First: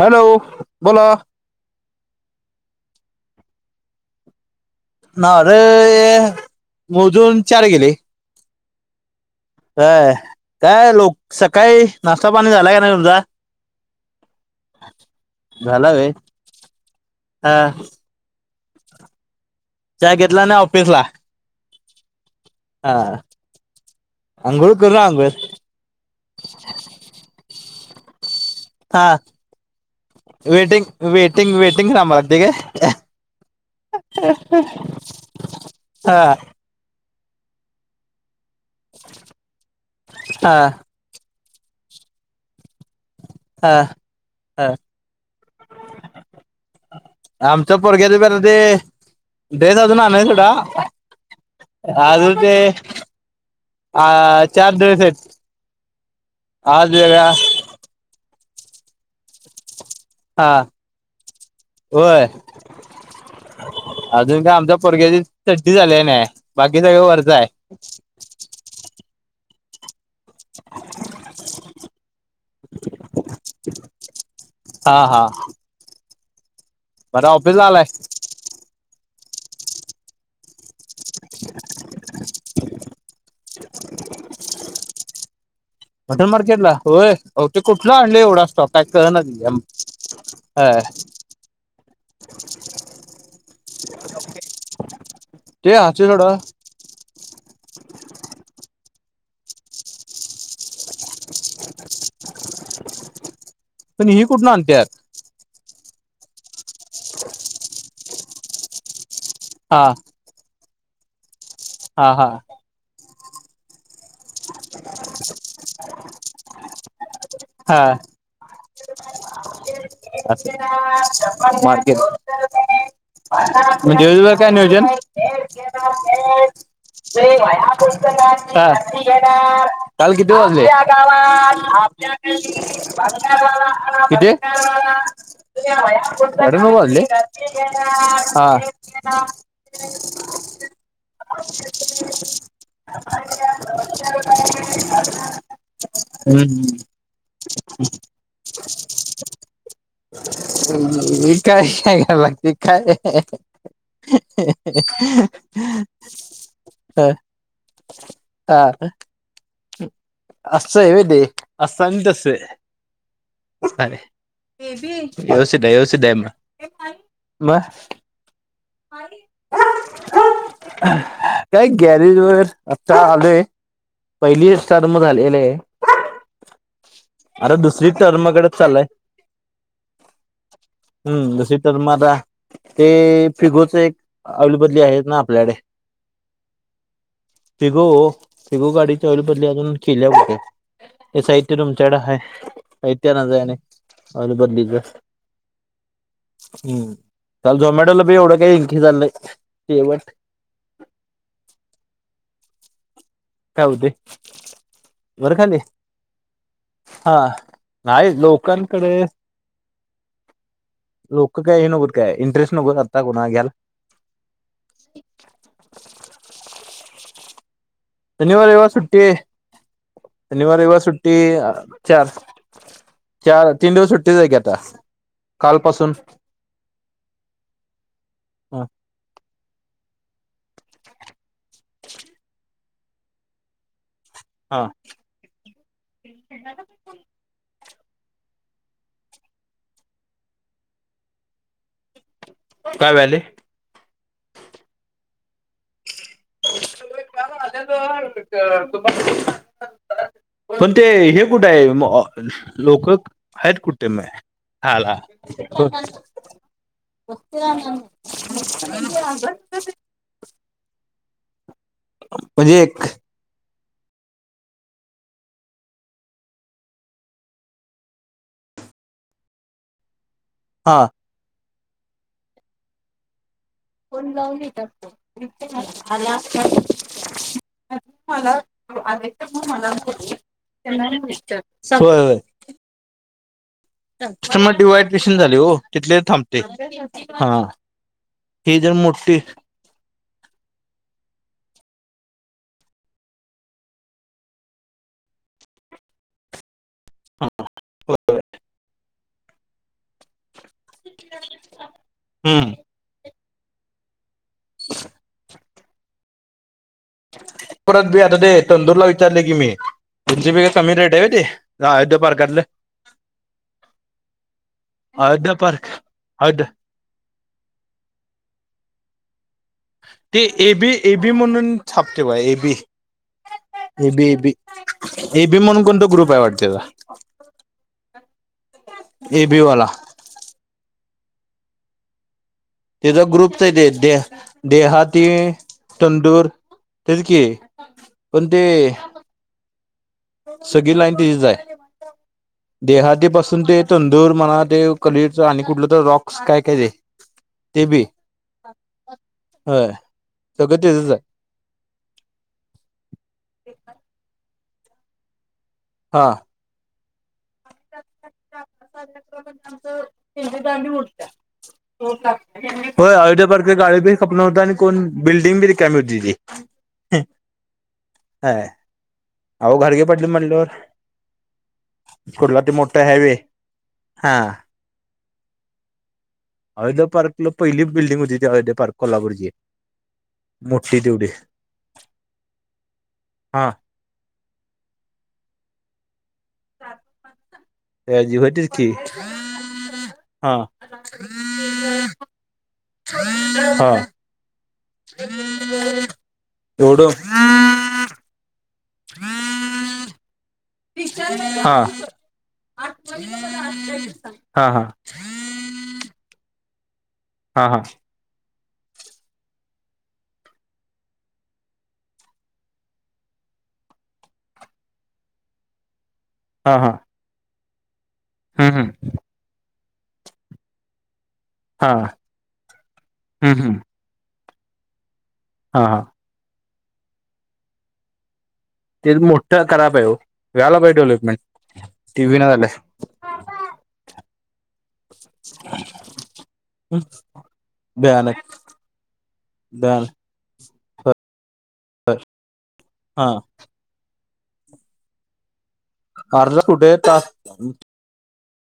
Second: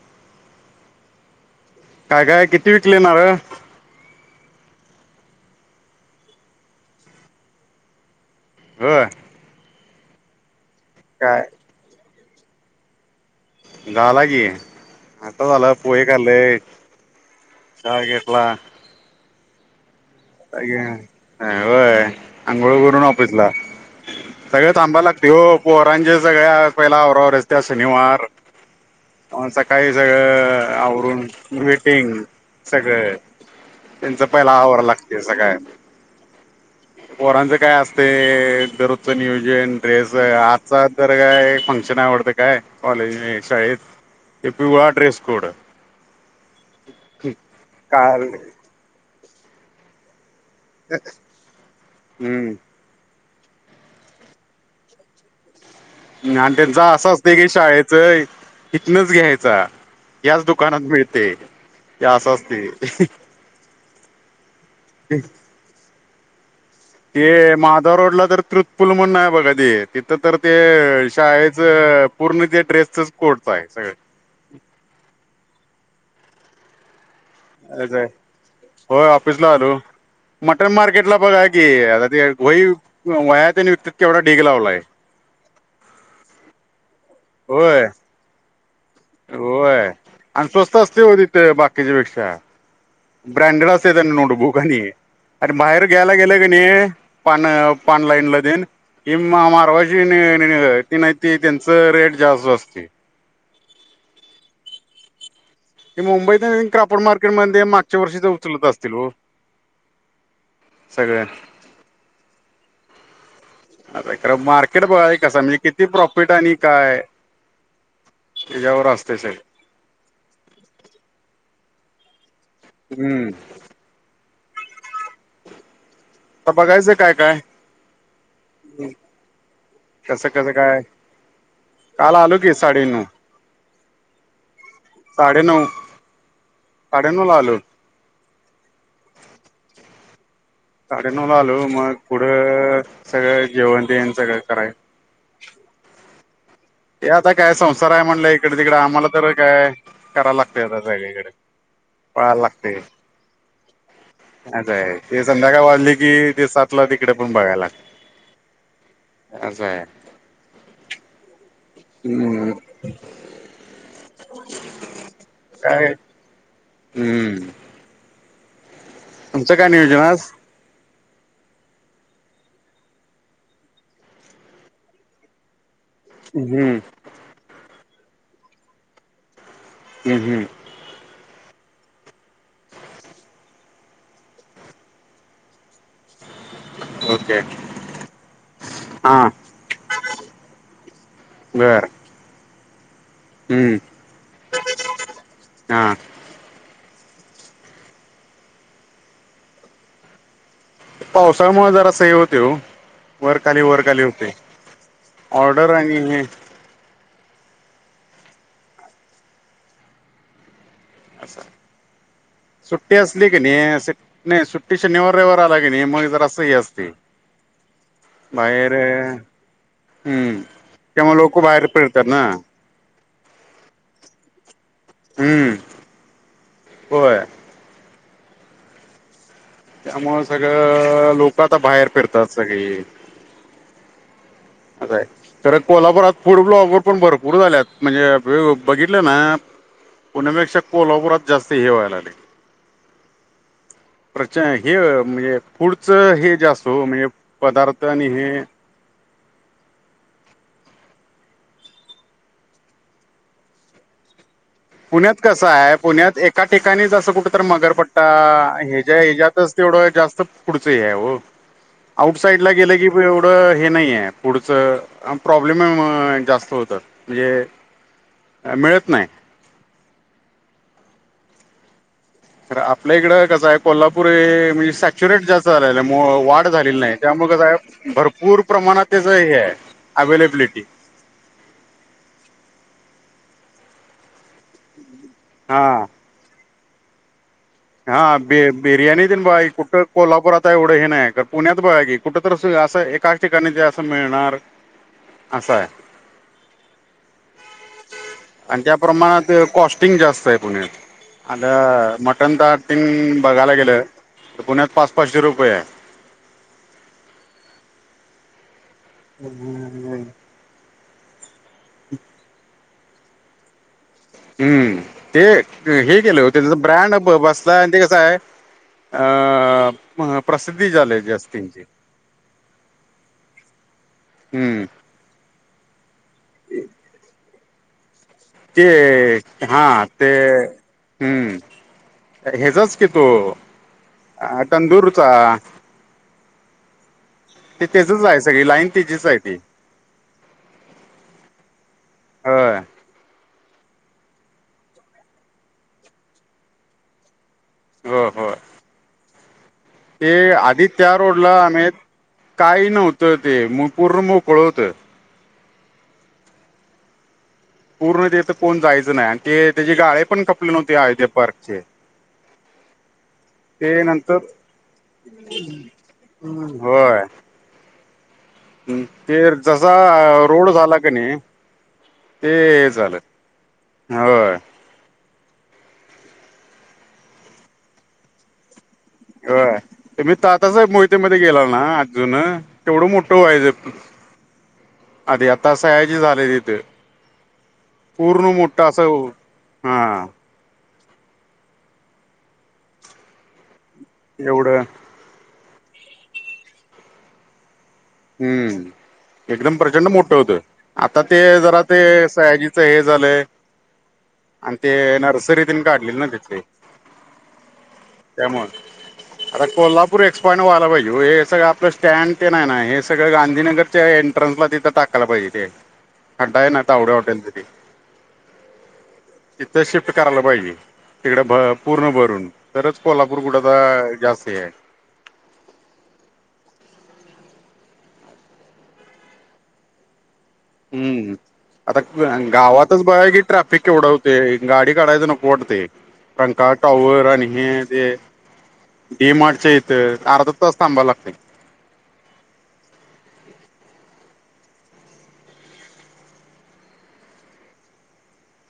Hello बोला. काय काय किती विकले नारळ? नारळ मोजून चार गेले होय. अ काय लोक काय सकाळी. नाश्ता पाणी झाला का नाही तुमचा? झाला की आता झाला पोहे खाल्ले हा चहा घेतला. चहा घेतला. नाही ऑफिसला अं होयं अंघोळ हा करूंन ऑफिसलां सगळं आंघोळ करू थांबाय आंघोळ लागतंय ओ पोरांच्या सगळ्यां पहिल्या अवरांवर असत्यां शनिवार हां मंग सकाळीं सगळं आवरूंन वेटिंग थांबावं लागते काय सगळं त्यांचा पहिला आवरायचं लागते सकाळीं हां पोरांच कायं असते दरोजचं नियोजन ड्रेस हा आजंचा तरं कायं फंक्शन आवडतं कायं कॉलेज नाहीं हा शाळेंत ते हा पिवळां ड्रेस कोडं आमच्या पोरग्यांच काल आंता बी ते ड्रेस अजूंन आलंय सोंडा अजूंन ते हम्म आं चार ड्रेस आहेतं. आणि आमच्यांत असां असते की शाळेचं इथंणच घ्यांयचा याचं हा दुकानांत मिळतंय ते असं असतंय. अजूंन कायं आमच्या पोरग्यांची चिट्ठी झालेली न्हायं ते माधंव रोडलां तरं त्रृत्पुंल म्हणूंन आहे बघां ते तिथं तरं ते शाळेचं पूर्ण ते ड्रेसचं पूर्ण कोडं सगळं पाहिजे हां हां ऑफिसला आलाय कसं आहे होयं ऑफिसणं आलों मटंन मार्केट लां बघां की आंता ते वही वह्यां तेन विकतांत केवडां ढिगं लावलांय. [unintelligible] मटंन मार्केटला होयं अहो ते कुंठला आणलेय एवढां स्टॉक कायं कळणांच की हं- होय आणि स्वस्त असते हो तिथं बाकीच्या पेक्षा ब्रँडेड असते त्यांना नोटबुंक आणि आणि ते बाहेर असू घ्यांयला सोडा गेलं की नाहीं पानं पानं लाईनलां देईन हि मारवाशी ते नाहीती त्यांच रेट जास्तं असते. पणं ही कुंठून आणत्यांत ते मुंबईत कांपड मार्केटमध्यें मागच्यां वर्षीच उचलंत असतील ओ हां सगळंच हां हां आं खरं मार्केट बघां एक कसं म्हणजे किती प्रॉफिट आणि कांय हां त्योज्यांवर असते सगळं मार्केट हम्म आता म्हणरं कायं नियोजन हं बघायचं काय काय कांल कसं किती कसं वाजले काय काल आलो की साडेनऊ साडेनऊ [unintelligible] मंड हवांली साडेनऊ ला आलो हां साडेनऊ लां आंलो मंग पुढं सगळं जेवणं देन सगळं करायं हम्मं हम्मं ते आंता कायं संसार आहे म्हणलं इकडे तिंकडे आम्हांला पणं तरं कायं करायलां लागतंय आं सगळींकडे कायं कांया करायचं लागतंय कांय असं आहे ते संध्याकाळ वाजली ते सातलं तिकडे पणं बघांयला हा असं आहे. असं आहे वे ते असं तसं हम्म फुटांणे व्यवस्थित आहे काय व्यवस्थितं सगळं हम्म मग तुमचं काय नियोजन आज हं [unintelligible] काय गॅरेज वर आता आलोय, पहिली अस्टार मग झालेले आहे. हम्म अरे दुसरी टर्मकडे चालय हम् हमं हम्म सवीटर मार [unintelligible] ते फिगोच एक ऑईलबदली आहेत ना आपल्याकडे ओके पिघो पिघो गाडीच्या ऑईली हां बदली अजून केल्या कुठ हे साहित्य बर तुमच्याकडे आहे हम्म हां [unintelligible] हम्म काल झोमॅटोला बी एवढं काही इकी झाली नाही शेवट पावसामुळे जर असं हे होते हो वर खाली काय वर होते खाली होतय बरं खाली ऑर्डर आणि हे हा नाही लोकांकडे लोक काय हे नकोत काय इंटरेस्ट नकोत आत्ता कोणा घ्याला ह अस नाही सुट्टी शनिवार रविवार आला की नाही मग जर असं ह असते. शनिवार, रविवार सुट्टी, बाहेर हम्म शनिवार, रविवार सुट्टी त्यामुळे लोक बाहेर फिरतात चार ना चार तीन दिवस सुट्टीचय की आता हम्म कालपासून होय हा त्यामुळ सगळं लोक आता बाहेर फिरतात सगळी हा अस आहे तर कोल्हापुरात फूड ब्लॉगर पण भरपूर झाल्यात म्हणजे बघितलं ना, पुण्यापेक्षा कोल्हापुरात जास्त हे व्हायला लागलय काय व्हायलय प्रच हे म्हणजे फूढचं हे. तो म्हणजे पदार्थ आणि हे. पण ते हे कुठेय लोक आहेत कुठे हाला पुण्यात कसाय पुण्यात एका ठिकाणी जसं कुठ तर मगरपट्टा हेजा [unintelligible] जास्त पुढच हे हाय ओ आउट साईड ला म्हणजे गे एक की. पुढं हे नाहीये पुढचं प्रॉब्लेम जास्त होतात म्हणजे. मिळत नाही हां तर आपल्या इकडं कसं आहे कोल्हापूर हे म्हणजे सॅच्युरेट जास्त झालेलं वाढ झालेली नाही त्यामु का भरपूर प्रमाणात त्याच हे अवेलेब्लेटी. होय. मग डिवाईड मेंशन झाले हो हां तिथले थांबते हा. हा ब ही जर बिर्याणी मोठी तीन बाघा कु कोल्हापुरात एवढं हे नाही पुण्यात बघा आहे की कुठ तर असं एकाच ठिकाणी ज असं मिळणार. असाय. आणि त्या प्रमाणात कॉस्टिंग जास्त आहे पुण्यात. आता मटण हम्म ताट तेन बघायला गेलं तर पुण्यात पाच पाचशे रुपये परत बी आता ते तंदूरला विचारले की मी तुमच्या पेक्षा कमी रेट आहे ते. आयोध्या पारकातल. हम्म, ते पार्क हे केलय ओ अयोध्या त्याच ब्रँड ते कसाय अ ते एबी प्रसिद्धी झाली एबी म्हणून जास्तींची छापतेय बघा एबी. एबी एबी, हम्म एबी म्हणून कोणता ग्रुप आहे वाटत तेजा. ते एबी वाला हा ते हम्म हेचाच तेज ग्रुपच आहे ते. दे देहाती तंदूरचा तंदूर. तेज कि त्याचच आहे पण ते सगळी लाईन हेच हाय ते. सगळी लाईन तेजीच आहे. होय देहाते पासून ते तंदूर म्हणा, ते कलेच आणि कुठल तर रॉक्स काय काय ते, ते बी ये. हो हो होय ते सगळं आधी त्याचच त्या आहे रोडला आमित काही नव्हत ते. पूर्ण मोकळ होत. हा पूर्ण तेथ कोण जायच नाही. आणि ते त्याचे गाळे पण खपले नव्हते अयोध्ये पार्कचे. होय अयोध्या पार्कचे गाळे ते बी खपल नंतर नव्हत, आणि कोण बिल्डिंग बी रिकामी होती ती. होय हय ते अहो जसा घाडगे पाटील म्हटल्यावर रोड झाला का नाही कुठला तो ते मोठ झालं हायवे. हा होय अयोध्या पार्कला पहिली बिल्डंग हो ती. अयोध्या पार्क. कोल्हापूरची होय तुमी तात्यासाहेब मोठी मोहिते तेवढी मध्ये गेल्याल ना जून. तेवढ मोठ हा व्हायच. अधी, आता सयाजी झाले. त्याची पूर्ण होतीच मोठ्ठ की अस हा हा हा एवढ एवढ हम्म एकदम प्रचंड मोठ होत. आता ते जरा ते सयाजीच हे झालय. हा आणि हा ते नर्सरीत तीन काढले ना तिथे. हा हा त्यामुळ आता कोल्हापूर एक्सपॉईंट वाला पाहिजे. हे सगळ आपल स्टँड ते नाही ना हे सगळ गांधीनगरच्या एंट्रन्सला तिथ टाकायला पाहिजे ते. खडडा आहे हा ना हा तावडे हाॅटेल तिथे. हम्म हम्म तिथ शिफ्ट करायला पाहिजे. तिकडे भ हा पूर्ण भरून. तरच कोल्हापूर कुठ हम्म हम्म तर जास्त हे आहे. हा हा ते मोठ्ठ खराब आहे हो. व्हायला पाहिजे डेव्हलपमेंट. ते बी नाही झालय. अताच बघा की ट्रॅफिक केवढा होतोय. गाडी काढायच नको वाटतय. रंकाळा टॉवर आणि हे ते भयानक डी मार्टच्या हीत भयानक अर्धा तास थांबा लागत. अ हा अर्धा कुठे तास झालो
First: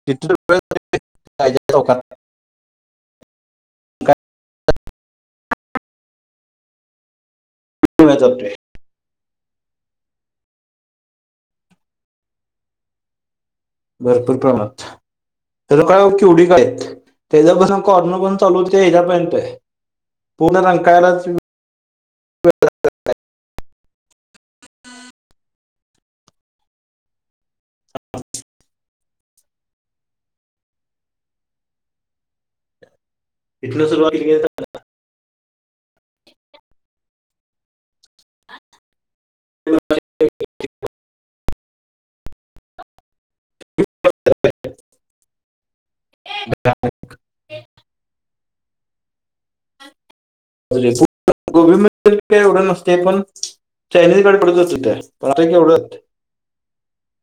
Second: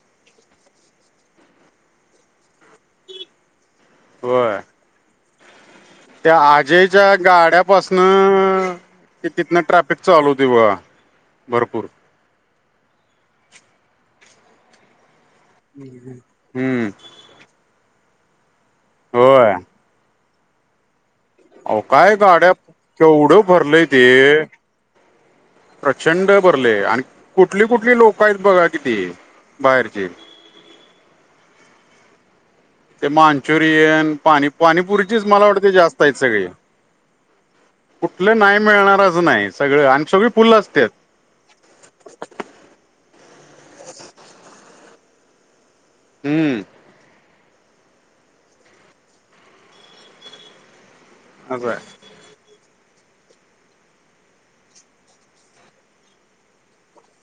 किती [unintelligible] राजे चौकात काय व्हंय त्या आजय च्या वेळ जातोय गाड्यापासनं अ अ ते तिथनं ट्रॅफिक चालू होतय बघा भरपूर भरपूर प्रणात तर काय किवडी का आहेत हम्म त्याच्यापसून कॉर्नर प चालू ते हेजापर्यंत होय हाय पुर्ण रकांळ्यालाच वे आहो काय गाड्या, केवढं भरलंय ते.... प्रचंड भरलंय आणि कुठली -कुठली लोकं आहेत बघा कि ती बाहेरची. ते इथनं सुरुवात मान्चुरियन पाणी केली पाणीपुरीचीच मला वाटतयं जास्त आहेत सगळी कुठलं नाही मिळणार असं नाही सगळं आणि सगळी फुलं आसत्यात. हु.... [unintelligible] असं गोबी आहे मन रीत काय एवढं नसतंय, पण चायनीज गडे [unintelligible] [unintelligible]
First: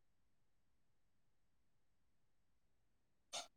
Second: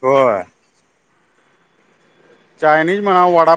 होय... चायनीज म्हणा वडा